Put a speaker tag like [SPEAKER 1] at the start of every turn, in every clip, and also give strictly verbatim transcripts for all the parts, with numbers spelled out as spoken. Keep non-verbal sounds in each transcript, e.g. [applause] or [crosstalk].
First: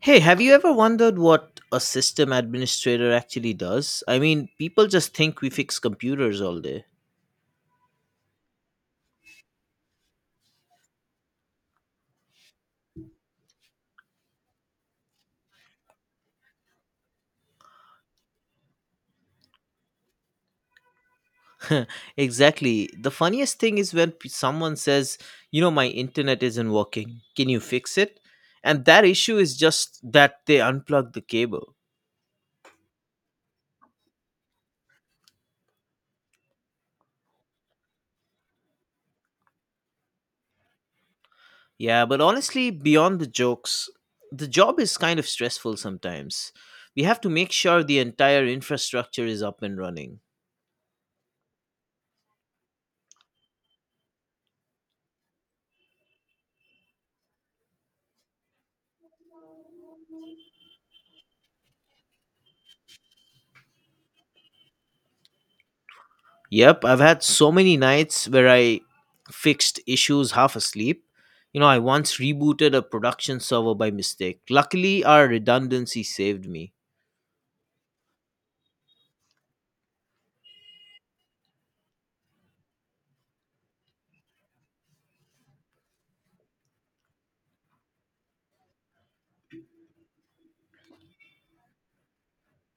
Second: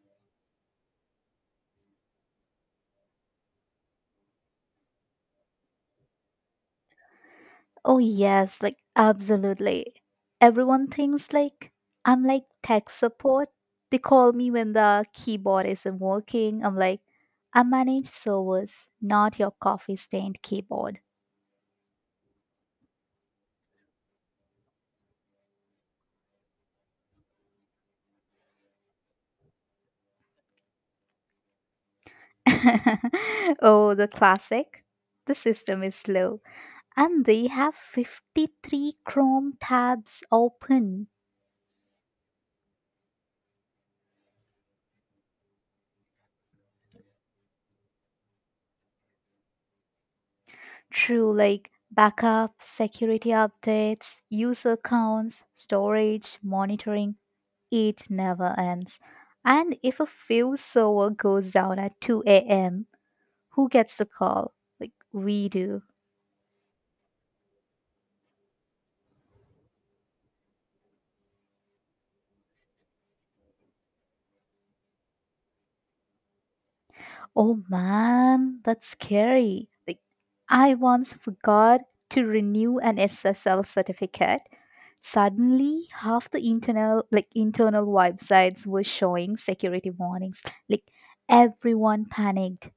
[SPEAKER 1] Hey, have you ever wondered what a system administrator actually does? I mean, people just think we fix computers all day.
[SPEAKER 2] Oh yes, like absolutely. Everyone thinks like I'm like tech support. They call me when the keyboard isn't working. I'm like, I manage servers, not your coffee stained keyboard.
[SPEAKER 1] [laughs] Exactly. The funniest thing is when p- someone says, you know, my internet isn't working. Can you fix it? And that issue is just that they unplugged the cable.
[SPEAKER 2] [laughs] Oh, the classic. The system is slow. And they have fifty-three Chrome tabs open
[SPEAKER 1] Yeah, but honestly, beyond the jokes, the job is kind of stressful sometimes. We have to make sure the entire infrastructure is up and running.
[SPEAKER 2] through like backup, security updates, user accounts, storage, monitoring. It never ends. And if a fail server goes down at two a m, who gets the call? Like, we do.
[SPEAKER 1] Yep, I've had so many nights where I fixed issues half asleep. You know, I once rebooted a production server by mistake. Luckily, our redundancy saved me.
[SPEAKER 2] Oh man, that's scary. Like, I once forgot to renew an S S L certificate. Suddenly, half the internal, like internal websites were showing security warnings. Like, everyone panicked,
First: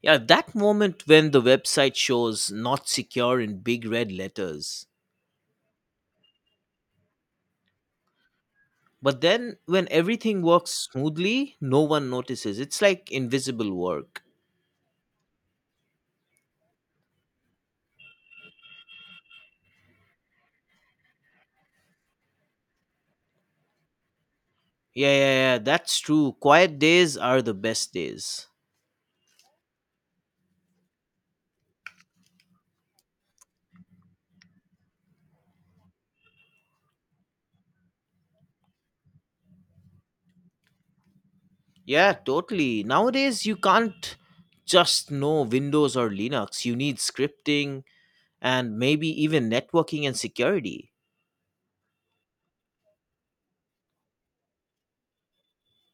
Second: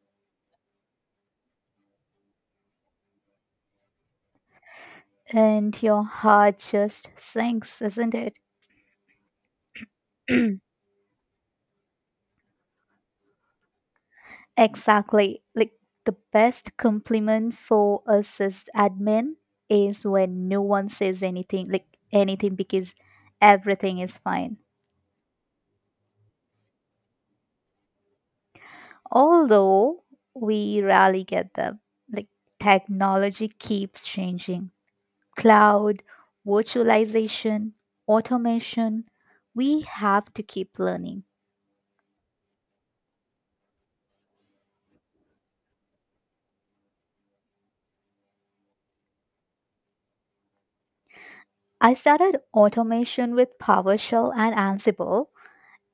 [SPEAKER 1] Yeah, that moment when the website shows not secure in big red letters.
[SPEAKER 2] and your heart just sinks, isn't it?
[SPEAKER 1] But then when everything
[SPEAKER 2] [clears throat]
[SPEAKER 1] works smoothly, no one notices. It's like invisible work.
[SPEAKER 2] Exactly. Like the best compliment for a sys admin is when no one says anything, like anything, because everything is fine.
[SPEAKER 1] Yeah, yeah, yeah, that's true. Quiet days are the best days.
[SPEAKER 2] Although we rarely get them. Like technology keeps changing. Cloud, virtualization, automation. We have to keep learning.
[SPEAKER 1] Yeah, totally. Nowadays, you can't just know Windows or Linux. You need scripting and maybe even networking and security.
[SPEAKER 2] I started automation with PowerShell and Ansible,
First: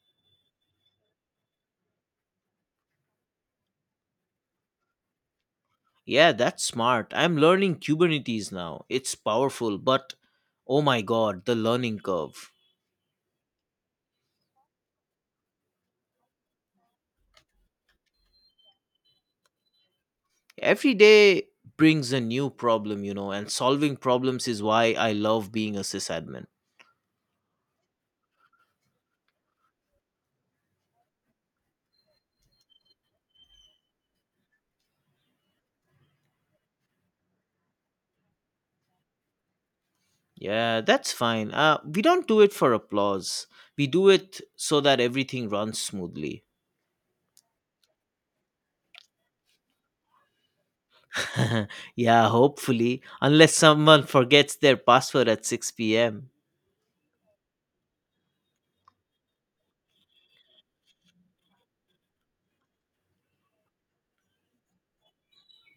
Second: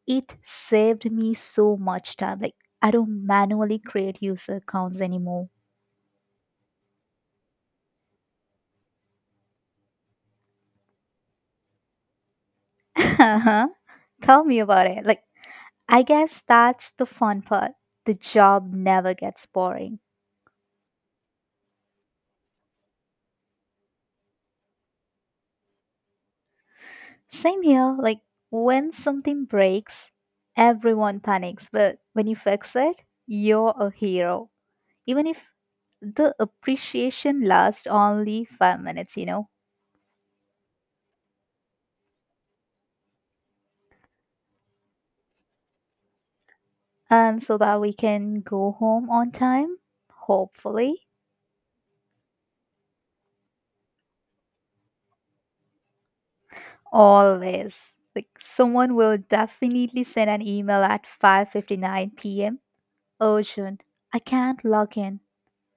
[SPEAKER 2] it saved me so much time. Like I don't manually create user accounts anymore.
[SPEAKER 1] Yeah, that's smart. I'm learning Kubernetes now. It's powerful, but oh my god, the learning curve.
[SPEAKER 2] [laughs] Uh-huh. Tell me about it. Like I guess that's the fun part. The job never gets boring.
[SPEAKER 1] Every day brings a new problem, you know, and solving problems is why I love being a sysadmin.
[SPEAKER 2] Same here. Like when something breaks, everyone panics, but when you fix it, you're a hero. Even if the appreciation lasts only five minutes, you know.
[SPEAKER 1] Yeah, that's fine. Uh, we don't do it for applause, we do it so that everything runs smoothly.
[SPEAKER 2] And so that we can go home on time, hopefully.
[SPEAKER 1] [laughs] Yeah, hopefully, unless someone forgets their password at six p m.
[SPEAKER 2] Always. Like someone will definitely send an email at five fifty-nine p m urgent. I can't log in.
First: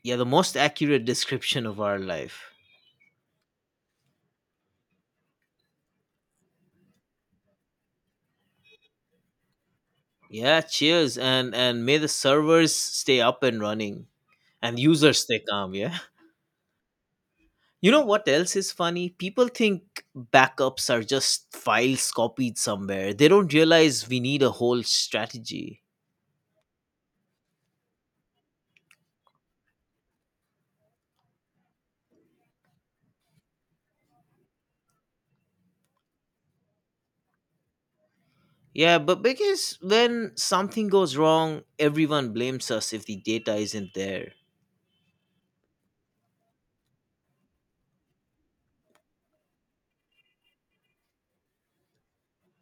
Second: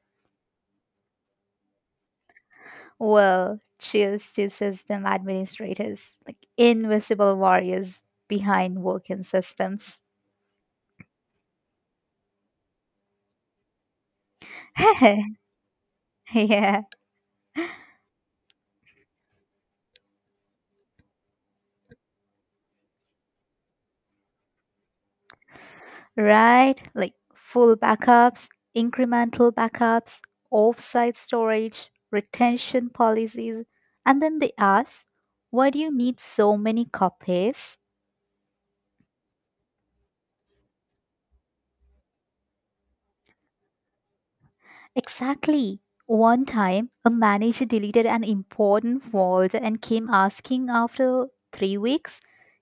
[SPEAKER 1] Yeah, the most accurate description of our life.
[SPEAKER 2] Well, cheers to system administrators, like invisible warriors behind working systems.
[SPEAKER 1] Yeah, cheers and and may the servers stay up and running and users
[SPEAKER 2] [laughs]
[SPEAKER 1] stay calm, yeah. [laughs]
[SPEAKER 2] Yeah,
[SPEAKER 1] You know what else is funny? People think backups are just files copied somewhere. They don't realize we need a whole strategy.
[SPEAKER 2] right? Like full backups, incremental backups, offsite storage, retention policies, and then they ask, why do you need so many copies?
[SPEAKER 1] Yeah, but because when something goes wrong, everyone blames us if the data isn't there.
[SPEAKER 2] Exactly. One time, a manager deleted an important folder and came asking after three weeks,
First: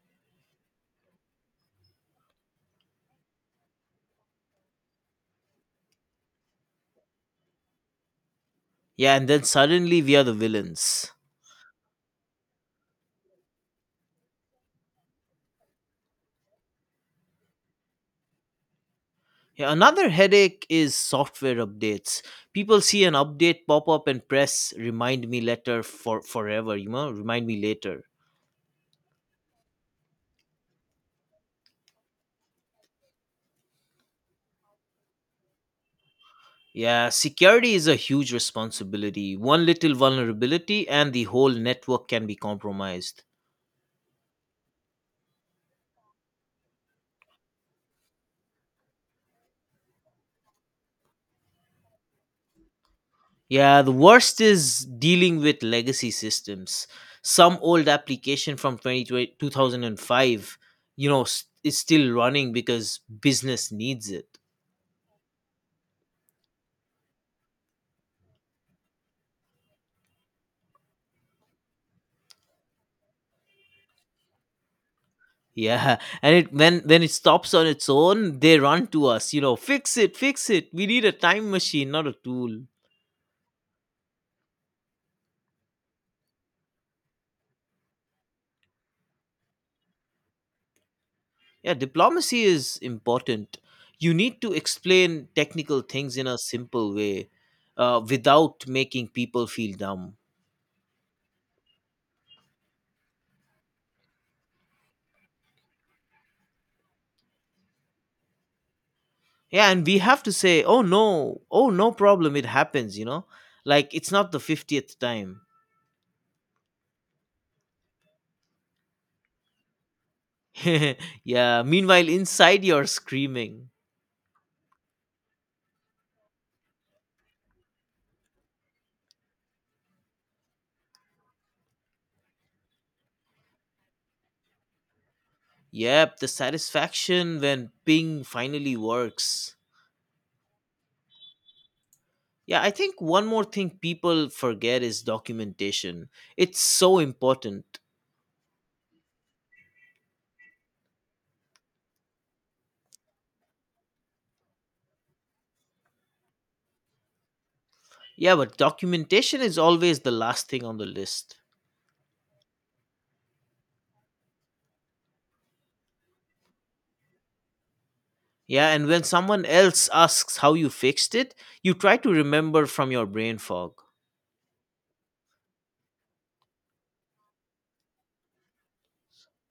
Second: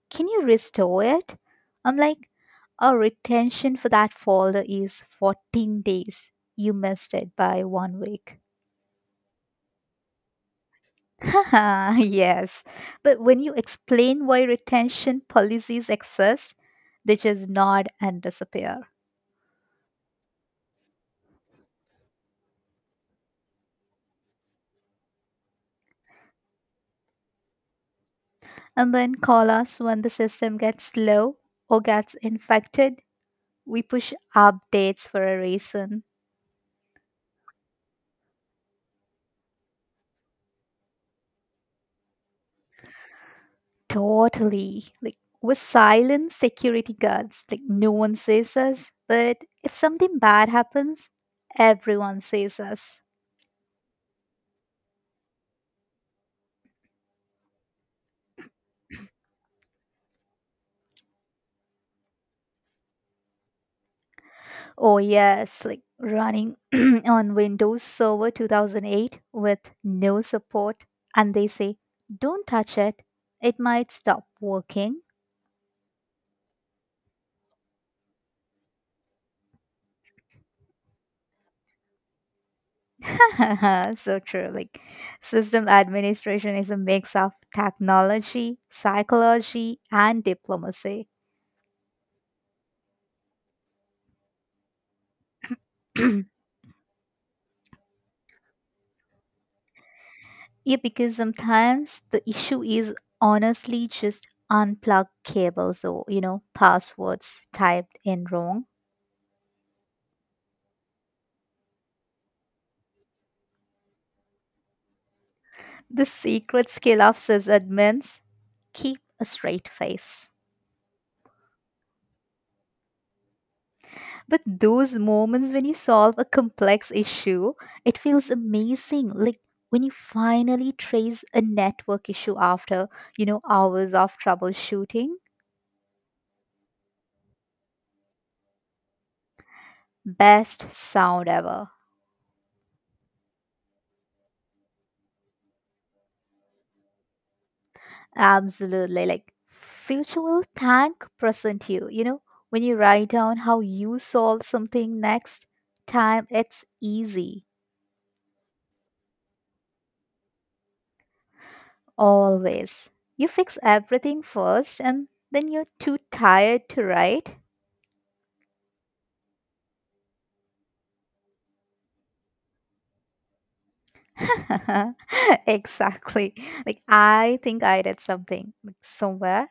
[SPEAKER 2] can you restore it? I'm like, our retention for that folder is fourteen days. You missed it by one week.
[SPEAKER 1] Yeah, and then suddenly we are the villains.
[SPEAKER 2] Haha, [laughs] yes. But when you explain why retention policies exist, they just nod and disappear.
[SPEAKER 1] Yeah, another headache is software updates. People see an update pop up and press remind me later for forever, you know, remind me later.
[SPEAKER 2] And then call us when the system gets slow or gets infected, we push updates for a reason.
[SPEAKER 1] Yeah, security is a huge responsibility. One little vulnerability and the whole network can be compromised.
[SPEAKER 2] Totally. Like we're silent security guards. Like no one sees us, but if something bad happens, everyone sees us.
[SPEAKER 1] Yeah, the worst is dealing with legacy systems. Some old application from twenty twenty, two thousand five, you know, s- is still running because business needs it.
[SPEAKER 2] Oh yes, like running [clears throat] on Windows Server two thousand eight with no support, and they say, "Don't touch it. It might stop working."
[SPEAKER 1] Yeah, and it when when it stops on its own, they run to us. You know, fix it, fix it. We need a time machine, not a tool.
[SPEAKER 2] [laughs] So true. Like, system administration is a mix of technology, psychology, and diplomacy.
[SPEAKER 1] Yeah, diplomacy is important. You need to explain technical
[SPEAKER 2] [clears throat]
[SPEAKER 1] things
[SPEAKER 2] Yeah,
[SPEAKER 1] in a simple way, uh, without making people feel dumb.
[SPEAKER 2] because sometimes the issue is honestly just unplugged cables or, you know, passwords typed in wrong.
[SPEAKER 1] Yeah, and we have to say, "Oh no, oh no problem. It happens." You know, like it's not the fiftieth time.
[SPEAKER 2] The secret skill of sysadmins, keep a straight face.
[SPEAKER 1] [laughs] Yeah. Meanwhile, inside you're screaming.
[SPEAKER 2] But those moments when you solve a complex issue, it feels amazing. Like when you finally trace a network issue after, you know, hours of troubleshooting,
[SPEAKER 1] Yep, the satisfaction when ping finally works.
[SPEAKER 2] best sound ever.
[SPEAKER 1] Yeah, I think one more thing people forget is documentation. It's so important.
[SPEAKER 2] Absolutely. Like future will thank present you, you know, when you write down how you solve something next time, it's easy.
[SPEAKER 1] Yeah, but documentation is always the last thing on the list.
[SPEAKER 2] Always. You fix everything first and then you're too tired to write.
[SPEAKER 1] Yeah, and when someone else asks how you fixed it, you try to remember from your brain fog.
[SPEAKER 2] [laughs] Exactly. Like I think I did something like somewhere.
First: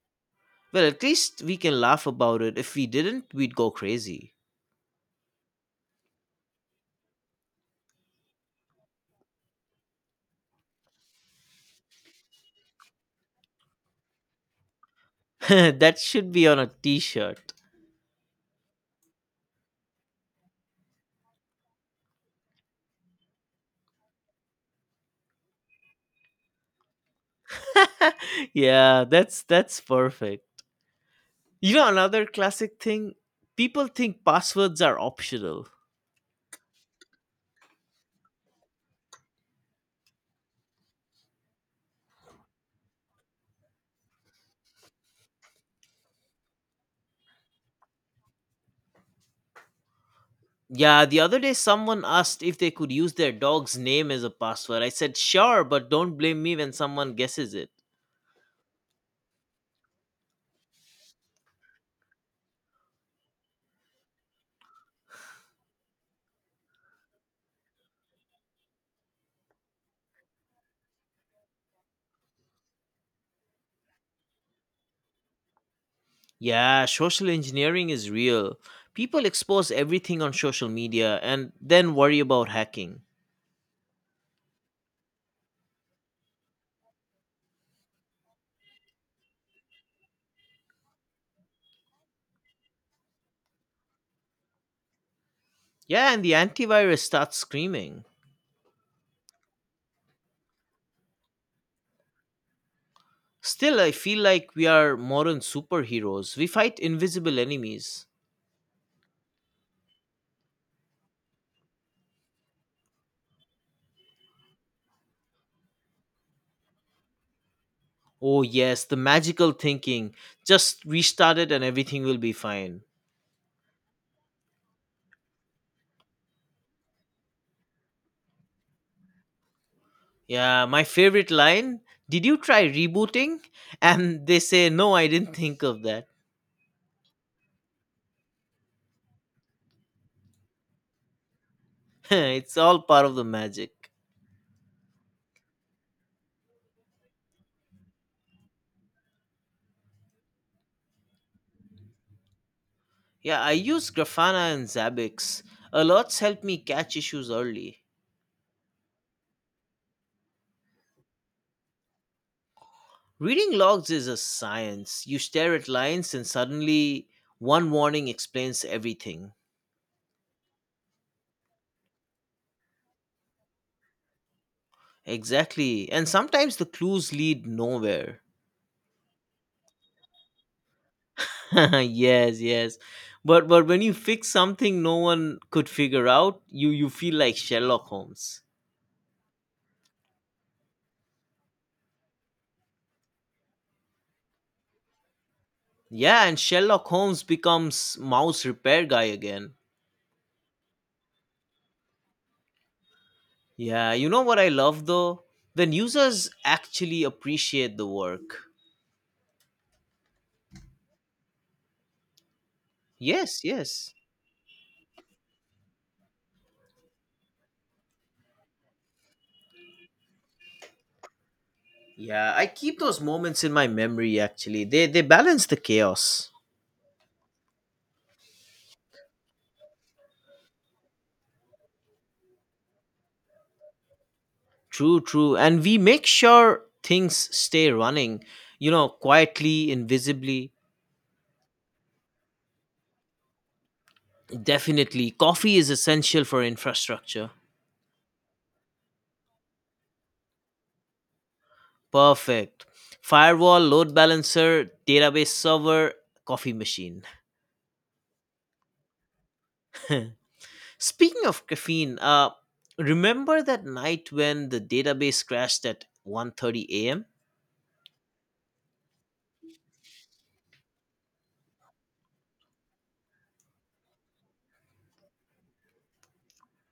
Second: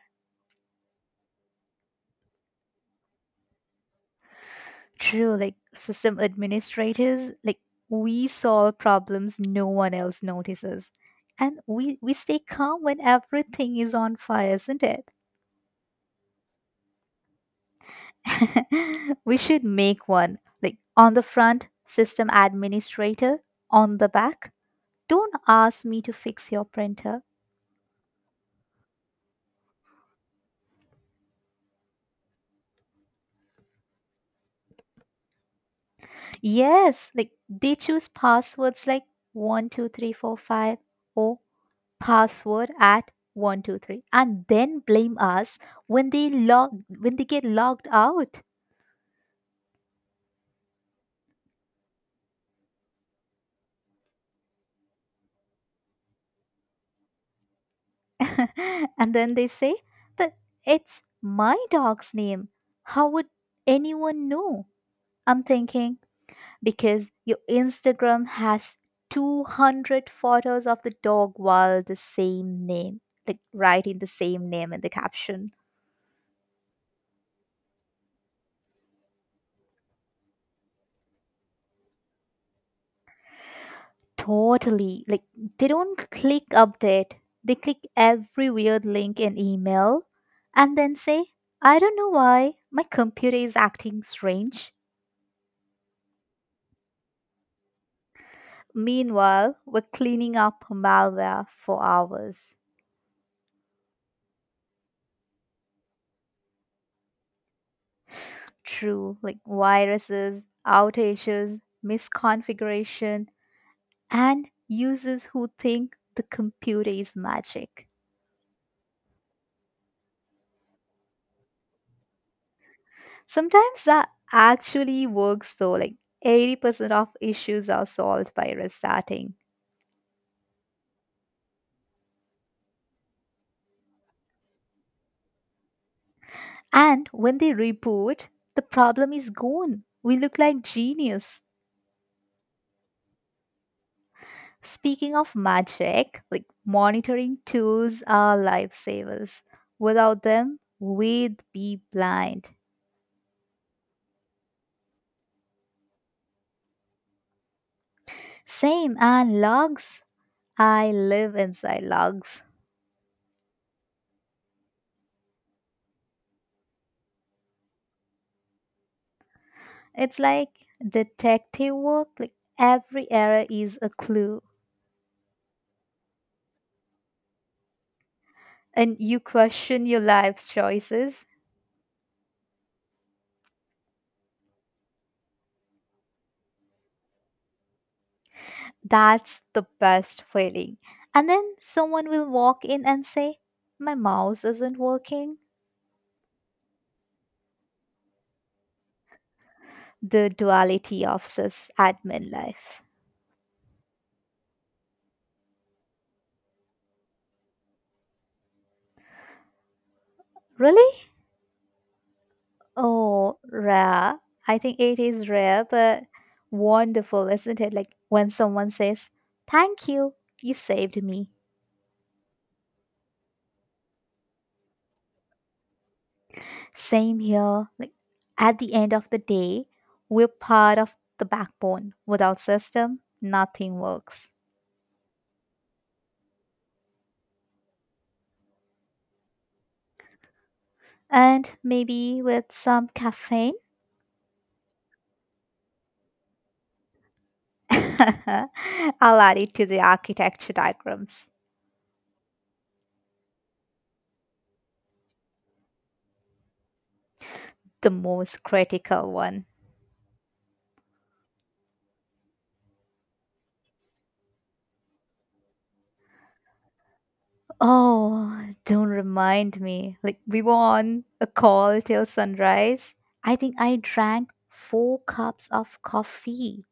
[SPEAKER 1] Well, at least we can laugh about it. If we didn't, we'd go crazy.
[SPEAKER 2] True, like system administrators, like we solve problems no one else notices. And we we stay calm when everything is on fire, isn't it?
[SPEAKER 1] [laughs] That should be on a t-shirt.
[SPEAKER 2] [laughs] We should make one. Like on the front, system administrator, on the back, don't ask me to fix your printer.
[SPEAKER 1] [laughs] Yeah, that's that's perfect. You know another classic thing, people think passwords are optional.
[SPEAKER 2] Yes, like they choose passwords like one, two, three, four, five. One, two, three, four, five, oh, password at one two three, and then blame us when they log, when they get logged out.
[SPEAKER 1] Yeah, the other day someone asked if they could use their dog's name as a password. I said, sure, but don't blame me when someone guesses it.
[SPEAKER 2] [laughs] And then they say, but it's my dog's name, how would anyone know? I'm thinking, because your Instagram has two hundred photos of the dog while the same name, like writing the same name in the caption.
[SPEAKER 1] Yeah, social engineering is real. People expose everything on social media and then worry about hacking.
[SPEAKER 2] Totally. Like they don't click update. They click every weird link in email and then say, I don't know why my computer is acting strange.
[SPEAKER 1] Yeah, and the antivirus starts screaming.
[SPEAKER 2] Meanwhile, we're cleaning up malware for hours.
[SPEAKER 1] Still, I feel like we are modern superheroes. We fight invisible enemies.
[SPEAKER 2] True, like viruses, outages, misconfiguration, and users who think the computer is magic.
[SPEAKER 1] Oh, yes, the magical thinking. Just restart it and everything will be fine.
[SPEAKER 2] Sometimes that actually works though, like eighty percent of issues are solved by restarting.
[SPEAKER 1] Yeah, my favorite line. Did you try rebooting? [laughs] And they say, no, I didn't [laughs] think of that.
[SPEAKER 2] And when they reboot, the problem is gone. We look like genius.
[SPEAKER 1] [laughs] It's all part of the magic.
[SPEAKER 2] Speaking of magic, like monitoring tools are lifesavers. Without them, we'd be blind.
[SPEAKER 1] Yeah, I use Grafana and Zabbix. A lot's helped me catch issues early.
[SPEAKER 2] Same, and logs. I live inside logs.
[SPEAKER 1] Reading logs is a science. You stare at lines and suddenly one warning explains everything.
[SPEAKER 2] It's like detective work, like every error is a clue.
[SPEAKER 1] Exactly. And sometimes the clues lead nowhere.
[SPEAKER 2] And you question your life's choices.
[SPEAKER 1] [laughs] Yes, yes. But but when you fix something no one could figure out, you you feel like Sherlock Holmes.
[SPEAKER 2] That's the best feeling. And then someone will walk in and say, my mouse isn't working.
[SPEAKER 1] Yeah, and Sherlock Holmes becomes mouse repair guy again.
[SPEAKER 2] The duality of sys admin life.
[SPEAKER 1] Yeah, you know what I love though? When users actually appreciate the work.
[SPEAKER 2] Really? Oh,
[SPEAKER 1] Yes, yes.
[SPEAKER 2] rare. I think it is rare, but wonderful, isn't it? Like when someone says, thank you, you saved me.
[SPEAKER 1] Yeah, I keep those moments in my memory actually. They they balance the chaos.
[SPEAKER 2] Same here. Like at the end of the day, we're part of the backbone. Without system, nothing works.
[SPEAKER 1] True, true. And we make sure things stay running, you know, quietly, invisibly.
[SPEAKER 2] And maybe with some caffeine.
[SPEAKER 1] Definitely. Coffee is essential for infrastructure.
[SPEAKER 2] [laughs] I'll add it to the architecture diagrams.
[SPEAKER 1] Perfect. Firewall, load balancer, database server, coffee machine.
[SPEAKER 2] The most critical one.
[SPEAKER 1] [laughs] Speaking of caffeine, uh, remember that night when the database crashed at one thirty a m?
[SPEAKER 2] Oh, don't remind me. Like, we were on a call till sunrise. I think I drank four cups of coffee.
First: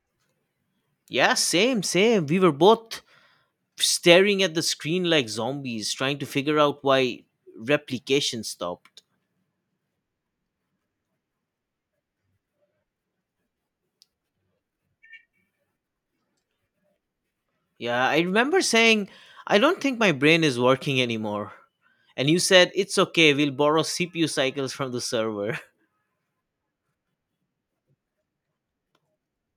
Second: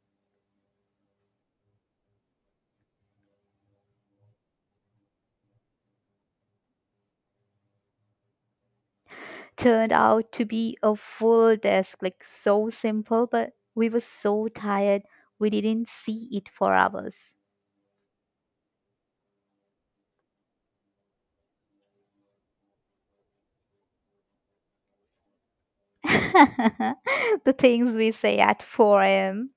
[SPEAKER 1] Yeah, same, same. We were both staring at the screen like zombies, trying to figure out why replication stopped.
[SPEAKER 2] Turned out to be a full desk, like, so simple, but we were so tired, we didn't see it for hours.
[SPEAKER 1] Yeah, I remember saying, "I don't think my brain is working anymore," and you said, "It's okay. We'll borrow C P U cycles from the server." [laughs]
[SPEAKER 2] [laughs] The things we say at four a m.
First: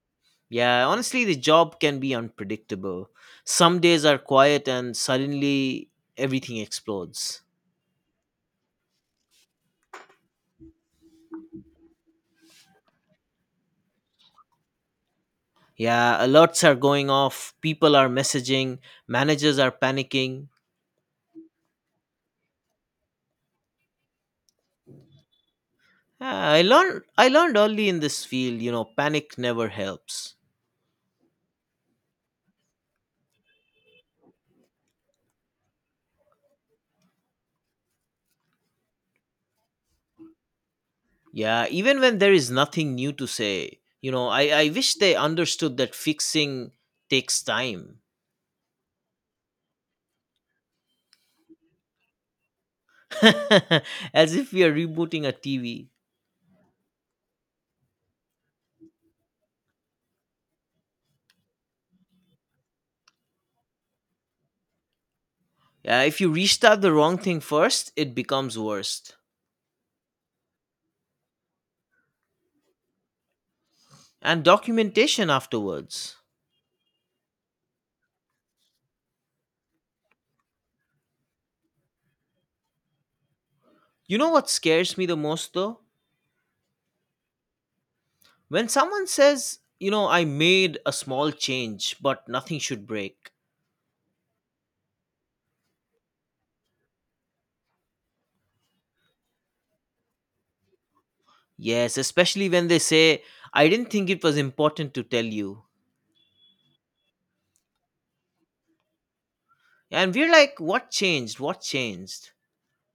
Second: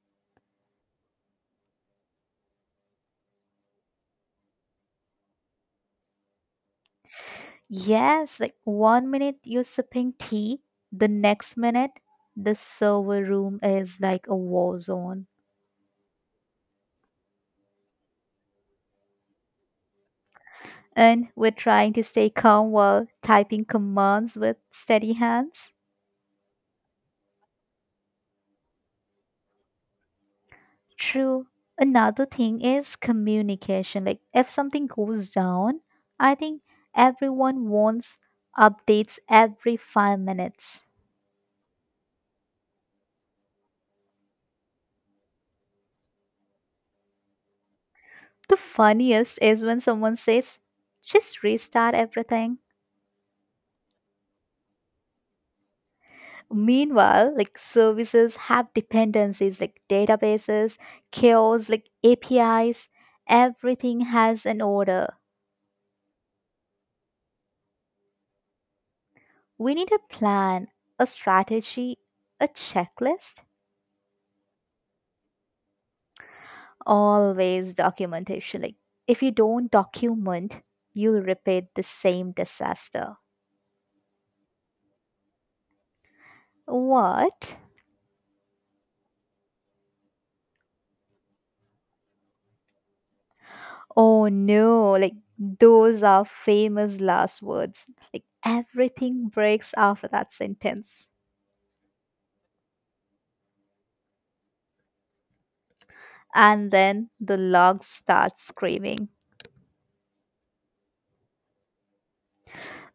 [SPEAKER 1] Yeah, honestly, the job can be unpredictable. Some days are quiet, and suddenly everything explodes.
[SPEAKER 2] Yes, like one minute you're sipping tea, the next minute the server room is like a war zone.
[SPEAKER 1] Yeah, alerts are going off, people are messaging, managers are panicking.
[SPEAKER 2] And we're trying to stay calm while typing commands with steady hands.
[SPEAKER 1] Yeah, I learned I learned early in this field, you know, panic never helps.
[SPEAKER 2] True. Another thing is communication. Like if something goes down, I think everyone wants updates every five minutes.
[SPEAKER 1] Yeah, even when there is nothing new to say, you know, I, I wish they understood that fixing takes time.
[SPEAKER 2] The funniest is when someone says, just restart everything.
[SPEAKER 1] [laughs] As if we are rebooting a T V.
[SPEAKER 2] Meanwhile, like services have dependencies like databases, queues, like A P Is, everything has an order.
[SPEAKER 1] Yeah, if you restart the wrong thing first, it becomes worse.
[SPEAKER 2] We need a plan, a strategy, a checklist,
[SPEAKER 1] And documentation afterwards.
[SPEAKER 2] always documentation. Like if you don't document, you'll repeat the same disaster.
[SPEAKER 1] You know what scares me the most though?
[SPEAKER 2] What?
[SPEAKER 1] When someone says, you know, I made a small change, but nothing should break.
[SPEAKER 2] Oh no, like those are famous last words. Like everything breaks after that sentence.
[SPEAKER 1] Yes, especially when they say, I didn't think it was important to tell you.
[SPEAKER 2] And then the log starts screaming.
[SPEAKER 1] And we're like, what changed? What changed?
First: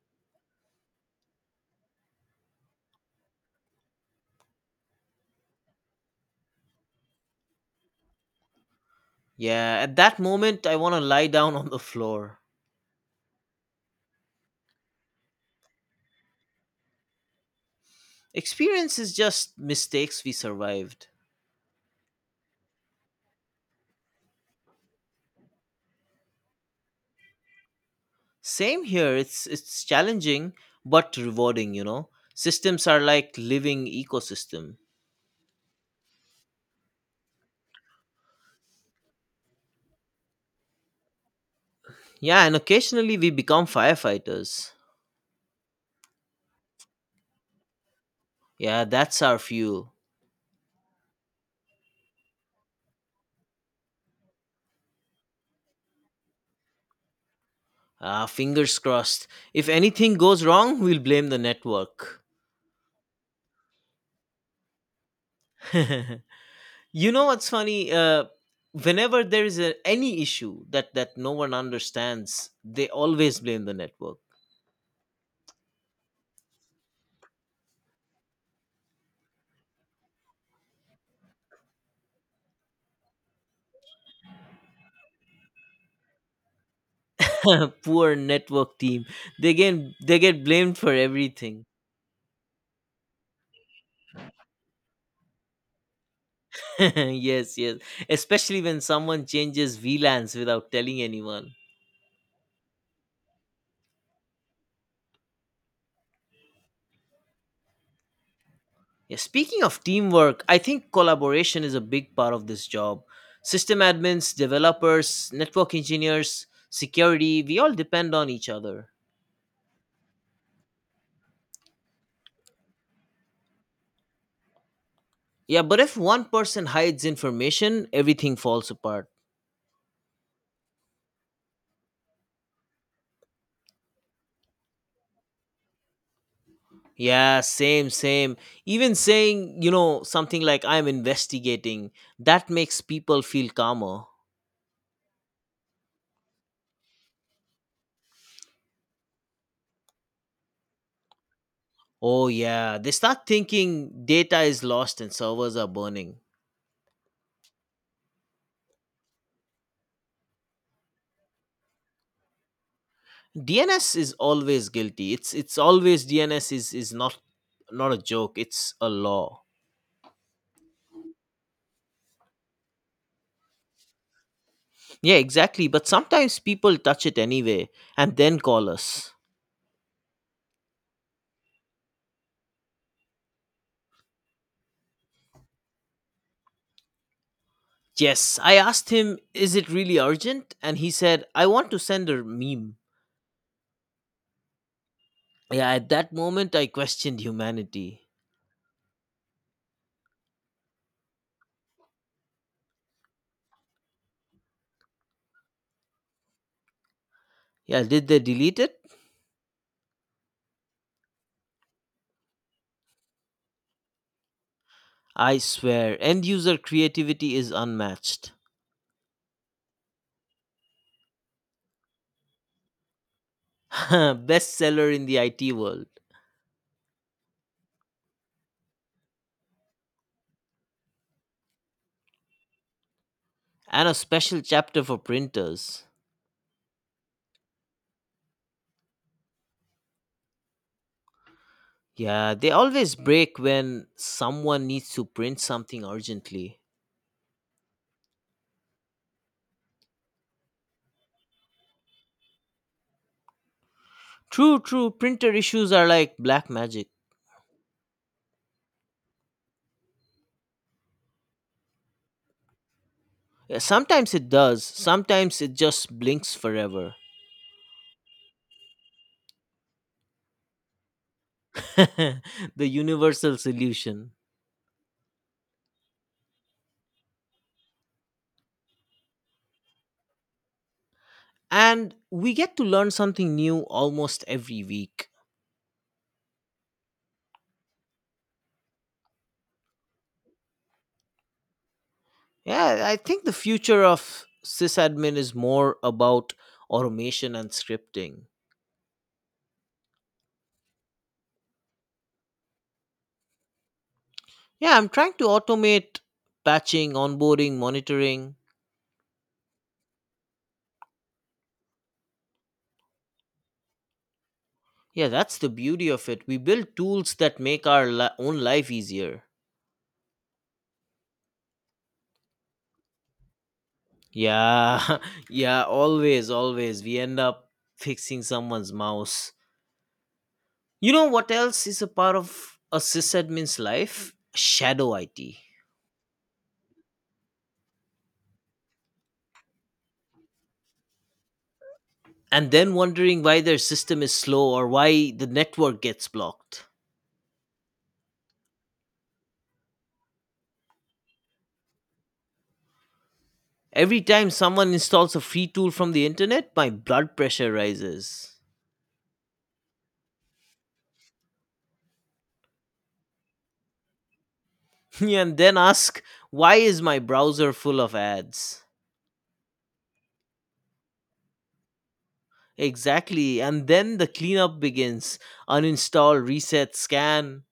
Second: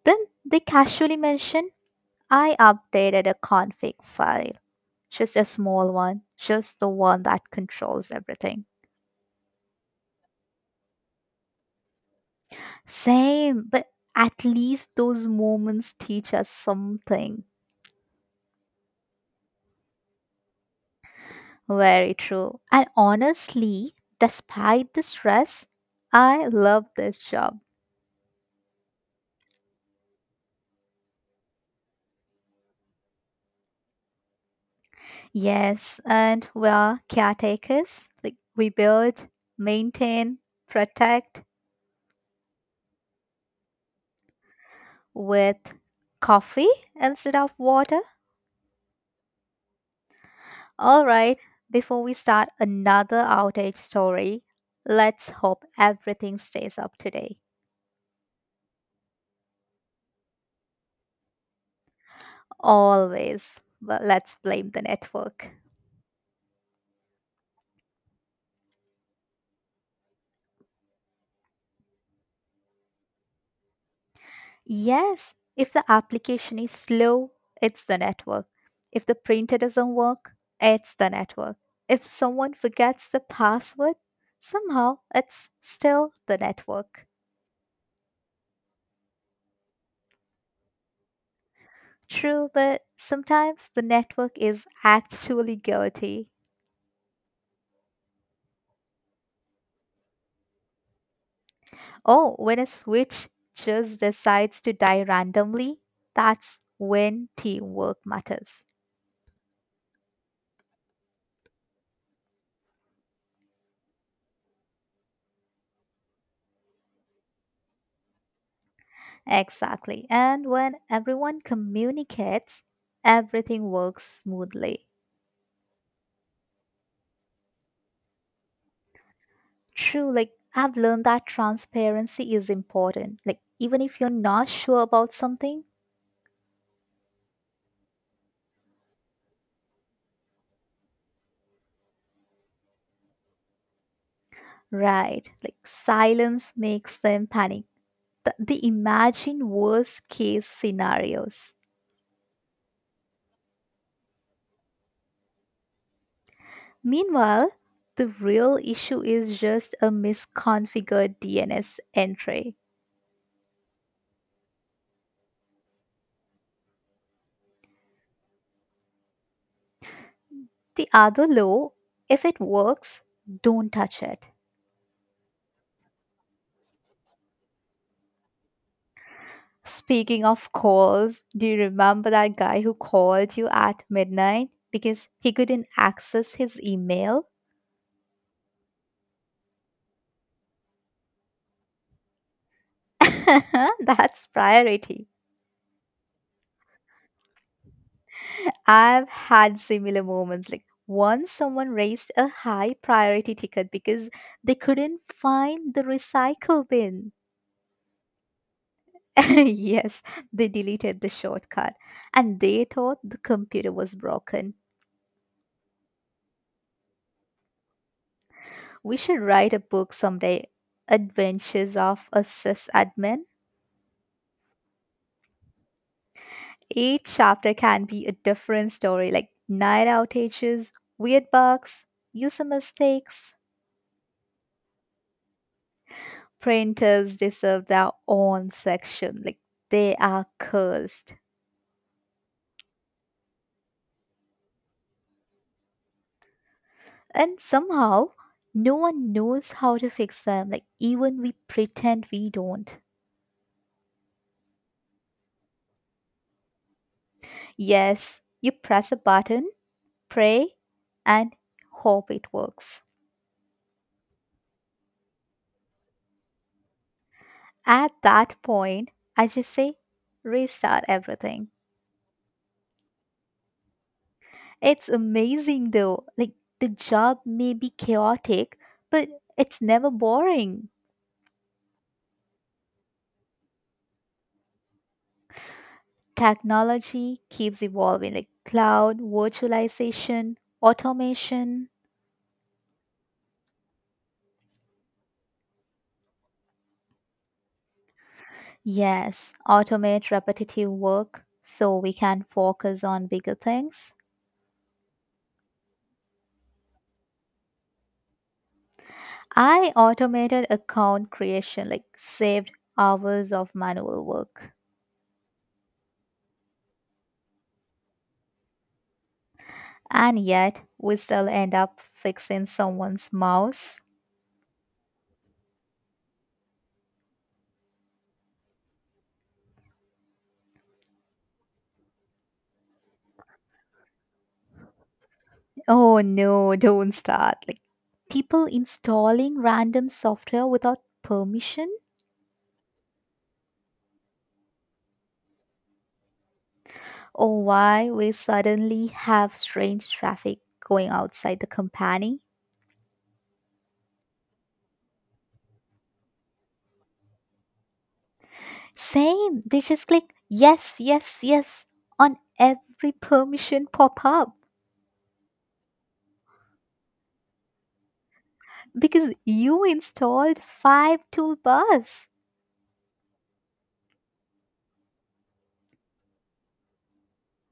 [SPEAKER 2] Then they casually mention, I updated a config file. Just a small one, just the one that controls everything.
[SPEAKER 1] Yeah, at that moment, I want to lie down [laughs] on the floor.
[SPEAKER 2] Same, but at least those moments teach us something.
[SPEAKER 1] Experience is just mistakes we survived.
[SPEAKER 2] Very true. And honestly, despite the stress, I love this job.
[SPEAKER 1] Same here, it's, it's challenging, but rewarding, you know. Systems are like living ecosystem.
[SPEAKER 2] Yes, and we are caretakers. Like we build, maintain, protect,
[SPEAKER 1] Yeah, and occasionally we become firefighters.
[SPEAKER 2] with coffee instead of water?
[SPEAKER 1] Yeah, that's our fuel.
[SPEAKER 2] All right, before we start another outage story, let's hope everything stays up today.
[SPEAKER 1] Ah, fingers crossed. If anything goes wrong, we'll blame the network.
[SPEAKER 2] Always. But let's blame the network.
[SPEAKER 1] [laughs] You know what's funny? Uh, whenever there is a, any issue that that no one understands, they always blame the network.
[SPEAKER 2] Yes, if the application is slow, it's the network. If the printer doesn't work, it's the network. If someone forgets the password, somehow it's still the network.
[SPEAKER 1] [laughs] Poor network team. They get they get blamed for everything.
[SPEAKER 2] True, but sometimes the network is actually guilty.
[SPEAKER 1] [laughs] Yes, yes. Especially when someone changes V LANs without telling anyone.
[SPEAKER 2] Oh, when a switch just decides to die randomly, that's when teamwork matters.
[SPEAKER 1] Yeah, speaking of teamwork, I think collaboration is a big part of this job. System admins, developers, network engineers, security, we all depend on each other.
[SPEAKER 2] Exactly. And when everyone communicates, everything works smoothly.
[SPEAKER 1] Yeah, but if one person hides information, everything falls apart.
[SPEAKER 2] True, like I've learned that transparency is important. Like, even if you're not sure about something,
[SPEAKER 1] Yeah, same, same. Even saying, you know, something like I'm investigating, that makes people feel calmer.
[SPEAKER 2] right? Like, silence makes them panic. Th- They imagine worst case scenarios.
[SPEAKER 1] Oh, yeah, they start thinking data is lost and servers are burning.
[SPEAKER 2] Meanwhile, the real issue is just a misconfigured D N S entry.
[SPEAKER 1] D N S is always guilty. It's it's always D N S is is not not a joke. It's a law.
[SPEAKER 2] The other law, if it works, don't touch it.
[SPEAKER 1] Yeah, exactly. But sometimes people touch it anyway and then call us.
[SPEAKER 2] Speaking of calls, do you remember that guy who called you at midnight because he couldn't access his email?
[SPEAKER 1] Yes, I asked him, "Is it really urgent?" and he said, "I want to send a meme."
[SPEAKER 2] [laughs] That's priority.
[SPEAKER 1] Yeah, at that moment I questioned humanity.
[SPEAKER 2] I've had similar moments. Like once someone raised a high priority ticket because they couldn't find the recycle bin.
[SPEAKER 1] Yeah, did they delete it?
[SPEAKER 2] [laughs] Yes, they deleted the shortcut and they thought the computer was broken.
[SPEAKER 1] I swear, end user creativity is unmatched.
[SPEAKER 2] We should write a book someday, Adventures of a Sysadmin.
[SPEAKER 1] [laughs] Bestseller in the I T world,
[SPEAKER 2] Each chapter can be a different story like night outages, weird bugs, user mistakes.
[SPEAKER 1] and a special chapter for printers.
[SPEAKER 2] Printers deserve their own section, like they are cursed.
[SPEAKER 1] Yeah, they always break when someone needs to print something urgently.
[SPEAKER 2] And somehow, no one knows how to fix them, like even we pretend we don't.
[SPEAKER 1] True, true, printer issues are like black magic.
[SPEAKER 2] Yes, you press a button, pray, and hope it works.
[SPEAKER 1] Yeah, sometimes it does, sometimes it just blinks forever.
[SPEAKER 2] At that point, I just say restart everything.
[SPEAKER 1] [laughs] The universal solution.
[SPEAKER 2] It's amazing though. Like the job may be chaotic, but it's never boring.
[SPEAKER 1] And we get to learn something new almost every week.
[SPEAKER 2] Technology keeps evolving like cloud, virtualization, automation.
[SPEAKER 1] Yeah, I think the future of sysadmin is more about automation and scripting.
[SPEAKER 2] Yes, automate repetitive work so we can focus on bigger things.
[SPEAKER 1] Yeah, I'm trying to automate patching, onboarding, monitoring.
[SPEAKER 2] I automated account creation, like saved hours of manual work.
[SPEAKER 1] Yeah, that's the beauty of it. We build tools that make our li- own life easier.
[SPEAKER 2] And yet, we still end up fixing someone's mouse.
[SPEAKER 1] Yeah, [laughs] yeah, always, always. We end up fixing someone's mouse. You know what else is a part of a sysadmin's life? Shadow I T.
[SPEAKER 2] Oh no, [laughs] don't start. Like people installing random software without permission,
[SPEAKER 1] And then wondering why their system is slow or why the network gets blocked.
[SPEAKER 2] or why we suddenly have strange traffic going outside the company.
[SPEAKER 1] Every time someone installs a free tool from the internet, my blood pressure rises.
[SPEAKER 2] Same, they just click yes, yes, yes on every permission pop up.
[SPEAKER 1] [laughs] And then ask, why is my browser full of ads?
[SPEAKER 2] Because you installed five toolbars.
[SPEAKER 1] Exactly. And then the cleanup begins. Uninstall, reset, scan.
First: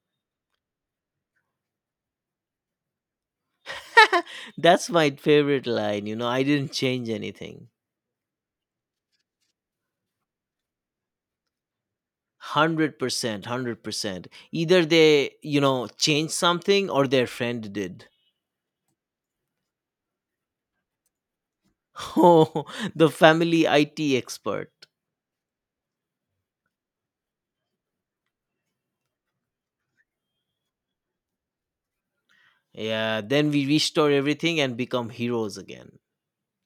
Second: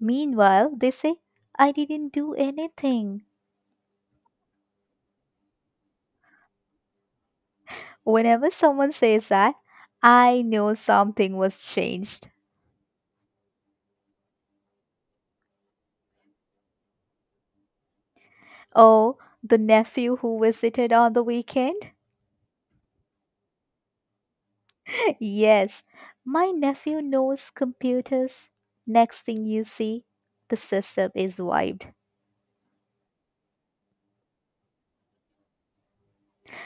[SPEAKER 2] Meanwhile, they say, I didn't do anything.
[SPEAKER 1] [laughs] That's my favorite line. You know, I didn't change anything.
[SPEAKER 2] Whenever someone says that, I know something was changed.
[SPEAKER 1] one hundred percent, one hundred percent. Either they, you know, changed something or their friend did.
[SPEAKER 2] Oh, the nephew who visited on the weekend?
[SPEAKER 1] [laughs] Oh, the family I T expert.
[SPEAKER 2] [laughs] Yes, my nephew knows computers. Next thing you see, the system is wiped.
[SPEAKER 1] Yeah, then we restore everything and become heroes again.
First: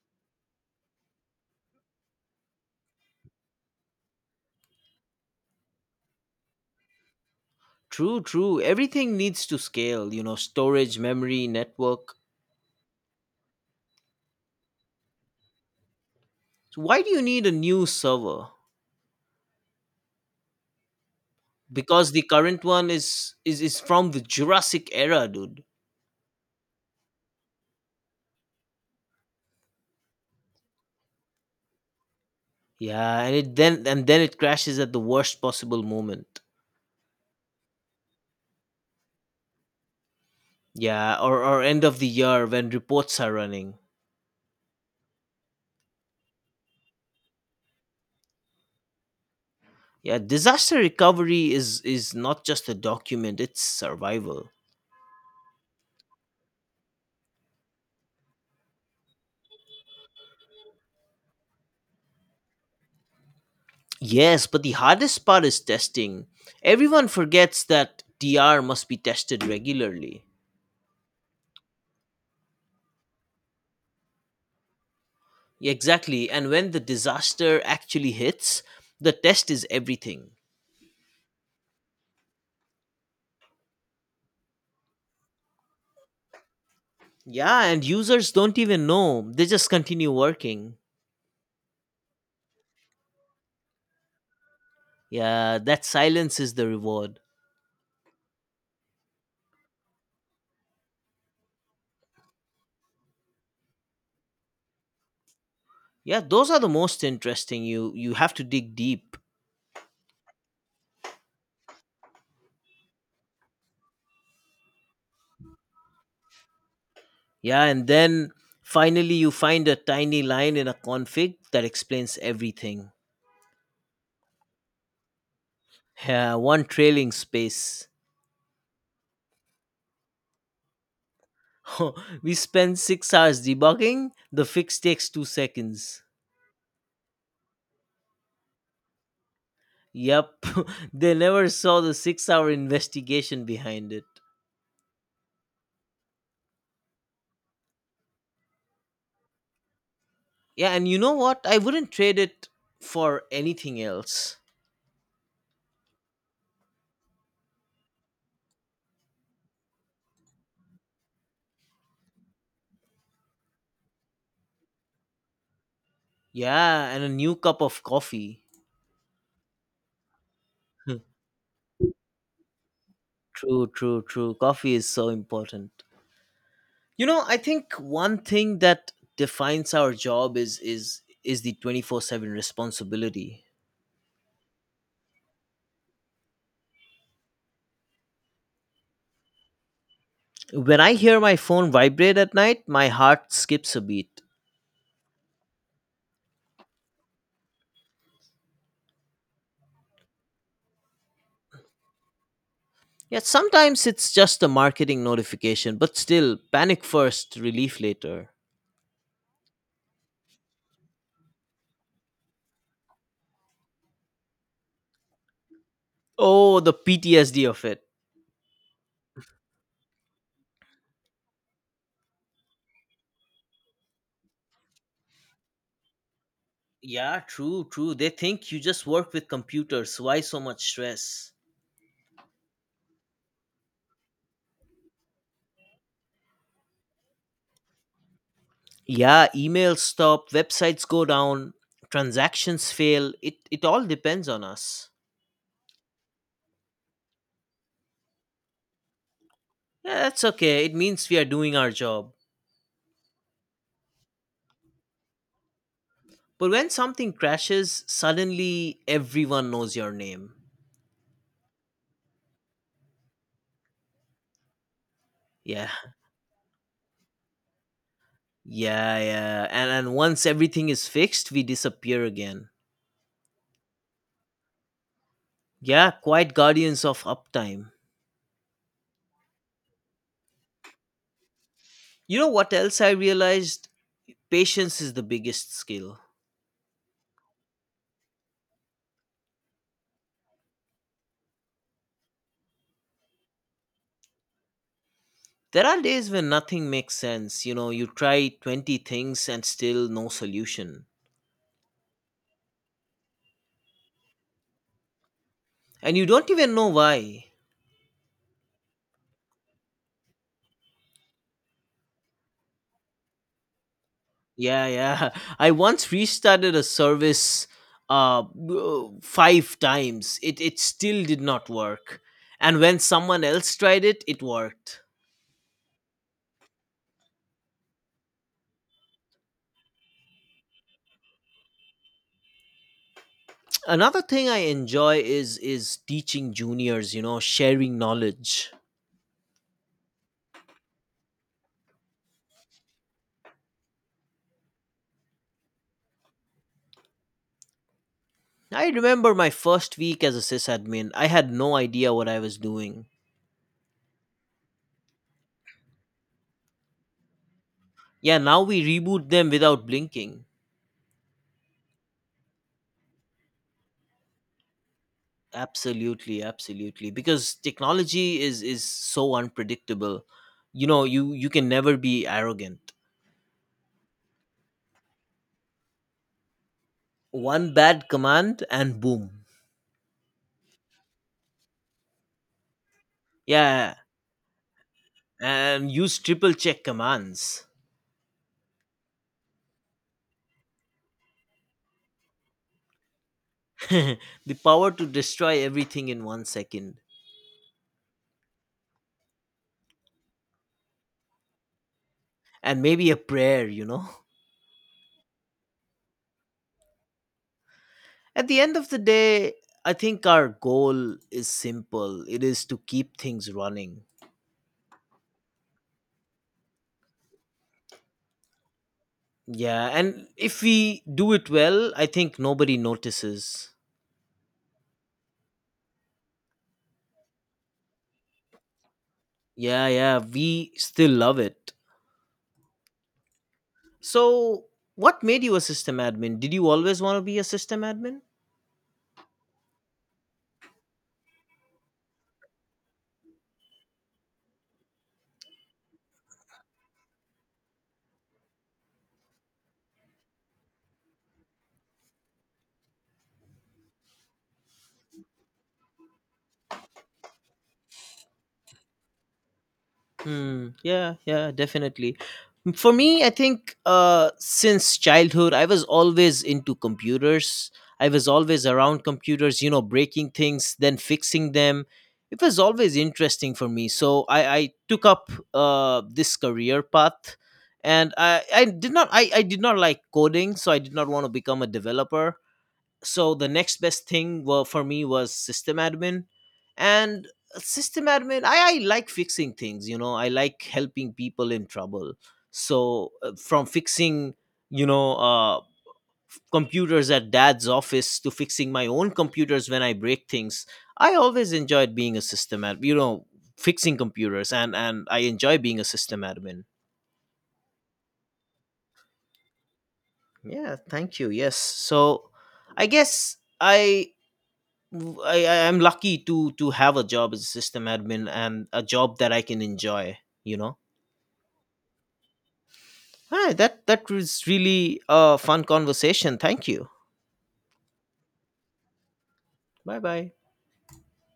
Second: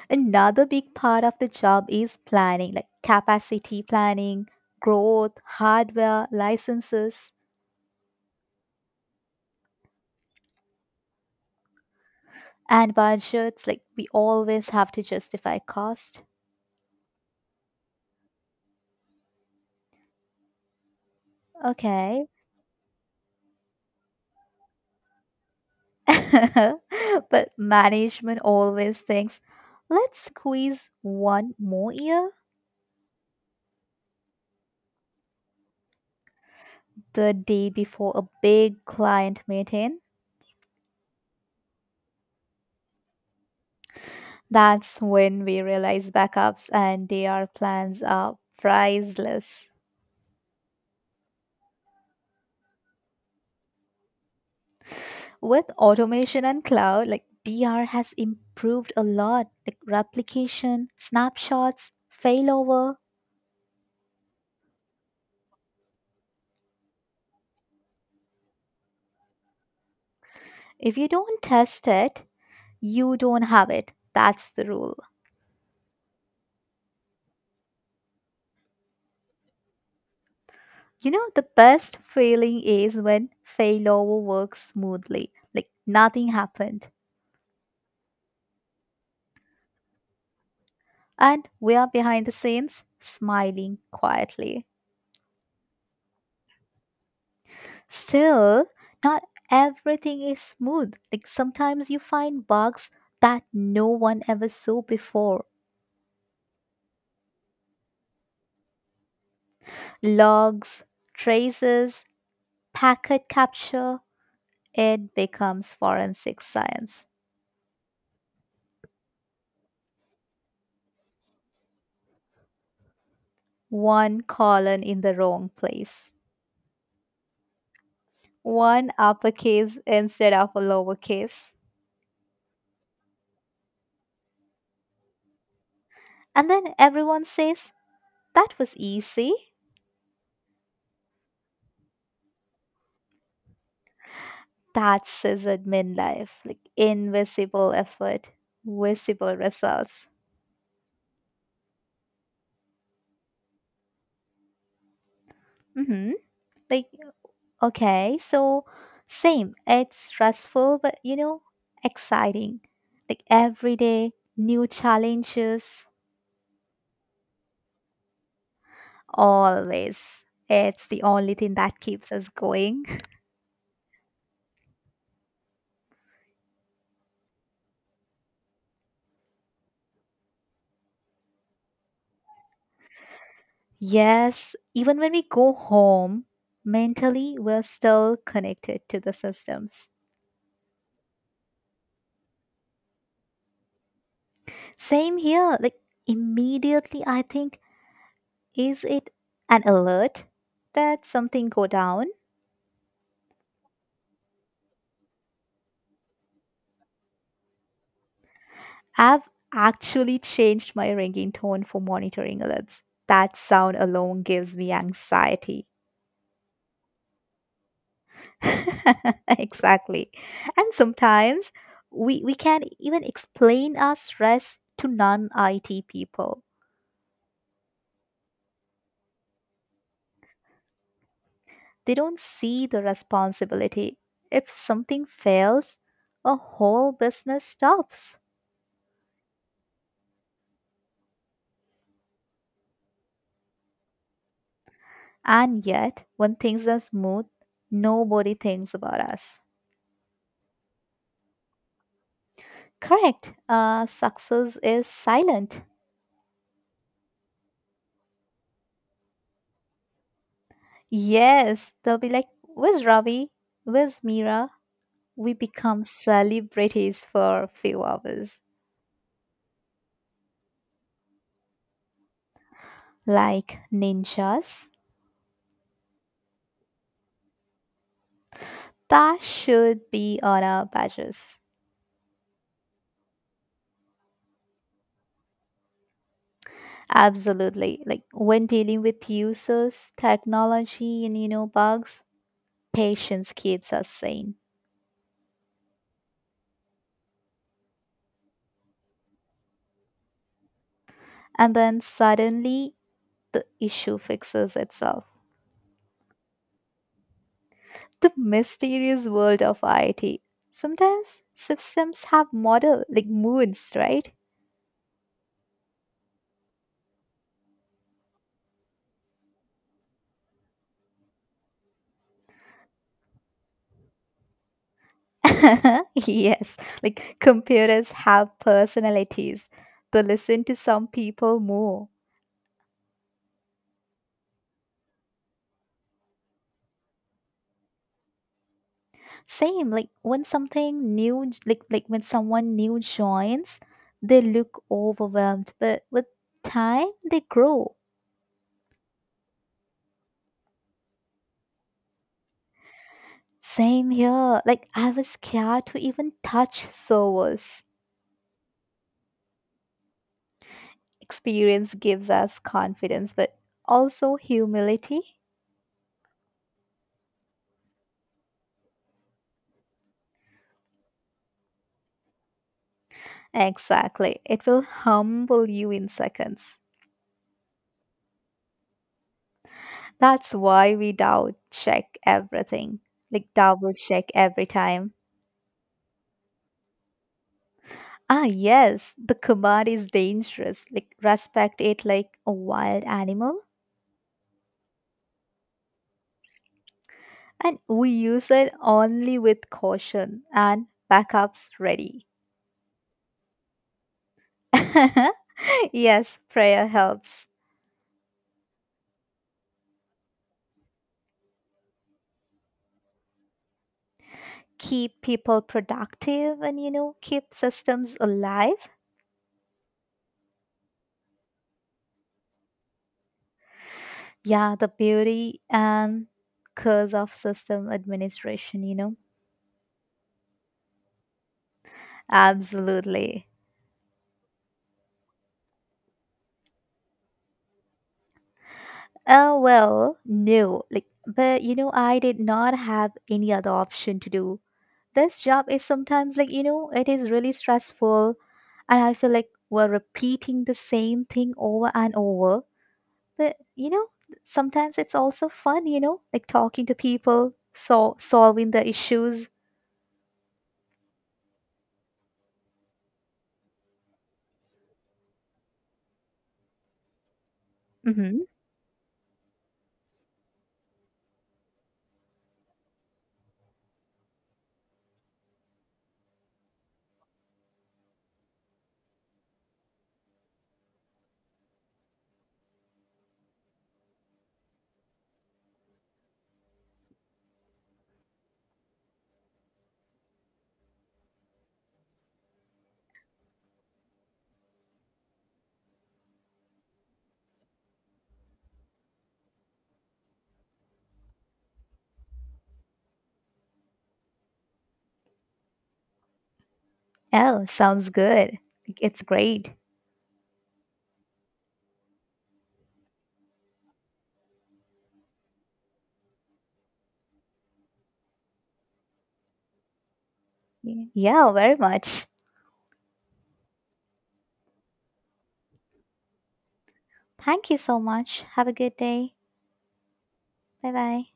[SPEAKER 2] Another big part of the job is planning, like capacity planning, growth, hardware, licenses.
[SPEAKER 1] True, true. Everything needs to scale, you know, storage, memory, network.
[SPEAKER 2] And budgets, like we always have to justify cost.
[SPEAKER 1] So why do you need a new server? Because the
[SPEAKER 2] Okay.
[SPEAKER 1] current one is is is from the Jurassic era, dude.
[SPEAKER 2] [laughs] But management always thinks, let's squeeze one more year,
[SPEAKER 1] Yeah, and it then and then it crashes at the worst possible moment.
[SPEAKER 2] the day before a big client meeting.
[SPEAKER 1] Yeah, or or end of the year when reports are running.
[SPEAKER 2] That's when we realize backups and D R plans are priceless.
[SPEAKER 1] Yeah, disaster recovery is is not just a document, it's survival.
[SPEAKER 2] With automation and cloud, like D R has improved a lot, like replication, snapshots, failover.
[SPEAKER 1] Yes, but the hardest part is testing. Everyone forgets that D R must be tested regularly.
[SPEAKER 2] If you don't test it, you don't have it. That's the rule.
[SPEAKER 1] Yeah, exactly, and when the disaster actually hits, the test is everything.
[SPEAKER 2] You know, the best feeling is when failover works smoothly, like nothing happened.
[SPEAKER 1] Yeah, and users don't even know. They just continue working.
[SPEAKER 2] And we are behind the scenes, smiling quietly.
[SPEAKER 1] Yeah, that silence is the reward.
[SPEAKER 2] Still, not everything is smooth. Like sometimes you find bugs that no one ever saw before.
[SPEAKER 1] Yeah, those are the most interesting. You you have to dig deep.
[SPEAKER 2] Logs, traces, packet capture, it becomes forensic science.
[SPEAKER 1] Yeah, and then finally you find a tiny line in a config that explains everything.
[SPEAKER 2] One colon in the wrong place.
[SPEAKER 1] Yeah, one trailing space.
[SPEAKER 2] One uppercase instead of a lowercase.
[SPEAKER 1] [laughs] We spend six hours debugging. The fix takes 2 seconds.
[SPEAKER 2] And then everyone says, that was easy.
[SPEAKER 1] Yep. [laughs] They never saw the six hour investigation behind it.
[SPEAKER 2] That's sysadmin life, like invisible effort, visible results.
[SPEAKER 1] Yeah, and you know what? I wouldn't trade it for anything else.
[SPEAKER 2] Mm-hmm. Like, okay, so same. It's stressful, but you know, exciting. Like every day, new challenges,
[SPEAKER 1] Yeah, and a new cup of coffee. [laughs]
[SPEAKER 2] always. It's
[SPEAKER 1] Hmm.
[SPEAKER 2] the only thing that keeps us going.
[SPEAKER 1] True, true, true. Coffee is so important. You know, I think one thing that defines our job is is is the twenty-four seven responsibility.
[SPEAKER 2] Yes, even when we go home, mentally we're still connected to the systems.
[SPEAKER 1] When I hear my phone vibrate at night, my heart skips a beat.
[SPEAKER 2] Same here. Like immediately I think, is it an alert that something go down?
[SPEAKER 1] Yeah, sometimes it's just a marketing notification, but still, panic first, relief later.
[SPEAKER 2] I've actually changed my ringing tone for monitoring alerts. That sound alone gives me anxiety.
[SPEAKER 1] Oh, the P T S D of it.
[SPEAKER 2] [laughs] Exactly. And sometimes we we can even explain our stress to non-I T people.
[SPEAKER 1] Yeah, true, true. They think you just work with computers. Why so much stress?
[SPEAKER 2] They don't see the responsibility. If something fails, a whole business stops.
[SPEAKER 1] Yeah, emails stop, websites go down, transactions fail. It it all depends on us.
[SPEAKER 2] And yet, when things are smooth, nobody thinks about us.
[SPEAKER 1] Yeah, that's okay. It means we are doing our job.
[SPEAKER 2] Correct. Uh, success is silent.
[SPEAKER 1] But when something crashes, suddenly everyone knows your name.
[SPEAKER 2] Yes, they'll be like, where's Ravi? Where's Mira? We
[SPEAKER 1] Yeah.
[SPEAKER 2] become celebrities for a few hours.
[SPEAKER 1] Yeah, yeah. And and once everything is fixed, we disappear again.
[SPEAKER 2] Like ninjas.
[SPEAKER 1] Yeah, quite guardians of uptime.
[SPEAKER 2] That should be on our badges.
[SPEAKER 1] You know what else I realized? Patience is the biggest skill.
[SPEAKER 2] Absolutely. Like when dealing with users, technology, and you know, bugs, patience keeps us sane.
[SPEAKER 1] There are days when nothing makes sense. You know, you try twenty things and still no solution.
[SPEAKER 2] And then suddenly the issue fixes itself.
[SPEAKER 1] And you don't even know why.
[SPEAKER 2] The mysterious world of I T. Sometimes systems have model like moods, right?
[SPEAKER 1] Yeah, yeah. [laughs] I once restarted a service uh w- five times. It it still did not work. And when someone else tried it, it worked.
[SPEAKER 2] [laughs] Yes. Like computers have personalities. They listen to some people more.
[SPEAKER 1] Another thing I enjoy is is teaching juniors, you know, sharing knowledge.
[SPEAKER 2] Same, like when something new, like like when someone new joins, they look overwhelmed, but with time they grow.
[SPEAKER 1] I remember my first week as a sysadmin. I had no idea what I was doing.
[SPEAKER 2] Same here. Like I was scared to even touch servers.
[SPEAKER 1] Yeah, now we reboot them without blinking.
[SPEAKER 2] Experience gives us confidence, but also humility.
[SPEAKER 1] Absolutely, absolutely, because technology is is so unpredictable. You know, you you can never be arrogant.
[SPEAKER 2] Exactly. It will humble you in seconds.
[SPEAKER 1] One bad command and boom.
[SPEAKER 2] That's why we doubt check everything. Like double
[SPEAKER 1] Yeah,
[SPEAKER 2] check every time.
[SPEAKER 1] and use triple check commands.
[SPEAKER 2] Ah, yes, the kabad is dangerous. Like, respect it like a wild animal.
[SPEAKER 1] [laughs] The power to destroy everything in one second.
[SPEAKER 2] And we use it only with caution and backups ready.
[SPEAKER 1] And maybe a prayer you know
[SPEAKER 2] [laughs] Yes, prayer helps.
[SPEAKER 1] [laughs] At the end of the day, I think our goal is simple: it is to keep things running.
[SPEAKER 2] Keep people productive and, you know, keep systems alive.
[SPEAKER 1] Yeah, and if we do it well, I think nobody notices.
[SPEAKER 2] Yeah, the beauty and curse of system administration, you know.
[SPEAKER 1] Yeah, yeah, we still love it.
[SPEAKER 2] Absolutely.
[SPEAKER 1] So, what made you a system admin? Did you always want to be a system admin?
[SPEAKER 2] Oh, well, no. Like, but, you know, I did not have any other option to do this job. Is sometimes like, you know, it is really stressful, and I feel like we're repeating the same thing over and over, but you know, sometimes it's also fun, you know, like talking to people, so solving the issues.
[SPEAKER 1] Hmm, yeah, yeah, definitely. For me, I think uh, since childhood, I was always into computers. I was
[SPEAKER 2] Mm-hmm.
[SPEAKER 1] always around computers, you know, breaking things, then fixing them. It was always interesting for me. So I, I took up uh, this career path and I, I did not I, I did not like coding, so I did not want to become a developer, so the next best thing wa- for me was system admin. And system admin, I, I like fixing things. You know, I like helping people in trouble. So uh, from fixing you know uh, f- computers at dad's office to fixing my own computers when I break things. I always enjoyed being a system admin you know fixing computers. And and I enjoy being a system admin.
[SPEAKER 2] Oh, sounds good. Like, it's great.
[SPEAKER 1] Yeah, thank you. Yes, so I guess I w- I, I- I'm lucky to to have a job as a system admin and a job that I can enjoy. You know,
[SPEAKER 2] Yeah, very much.
[SPEAKER 1] Hi, that that was really a fun conversation. Thank you.
[SPEAKER 2] Thank you so much, have a good day.
[SPEAKER 1] Bye bye.
[SPEAKER 2] Bye bye.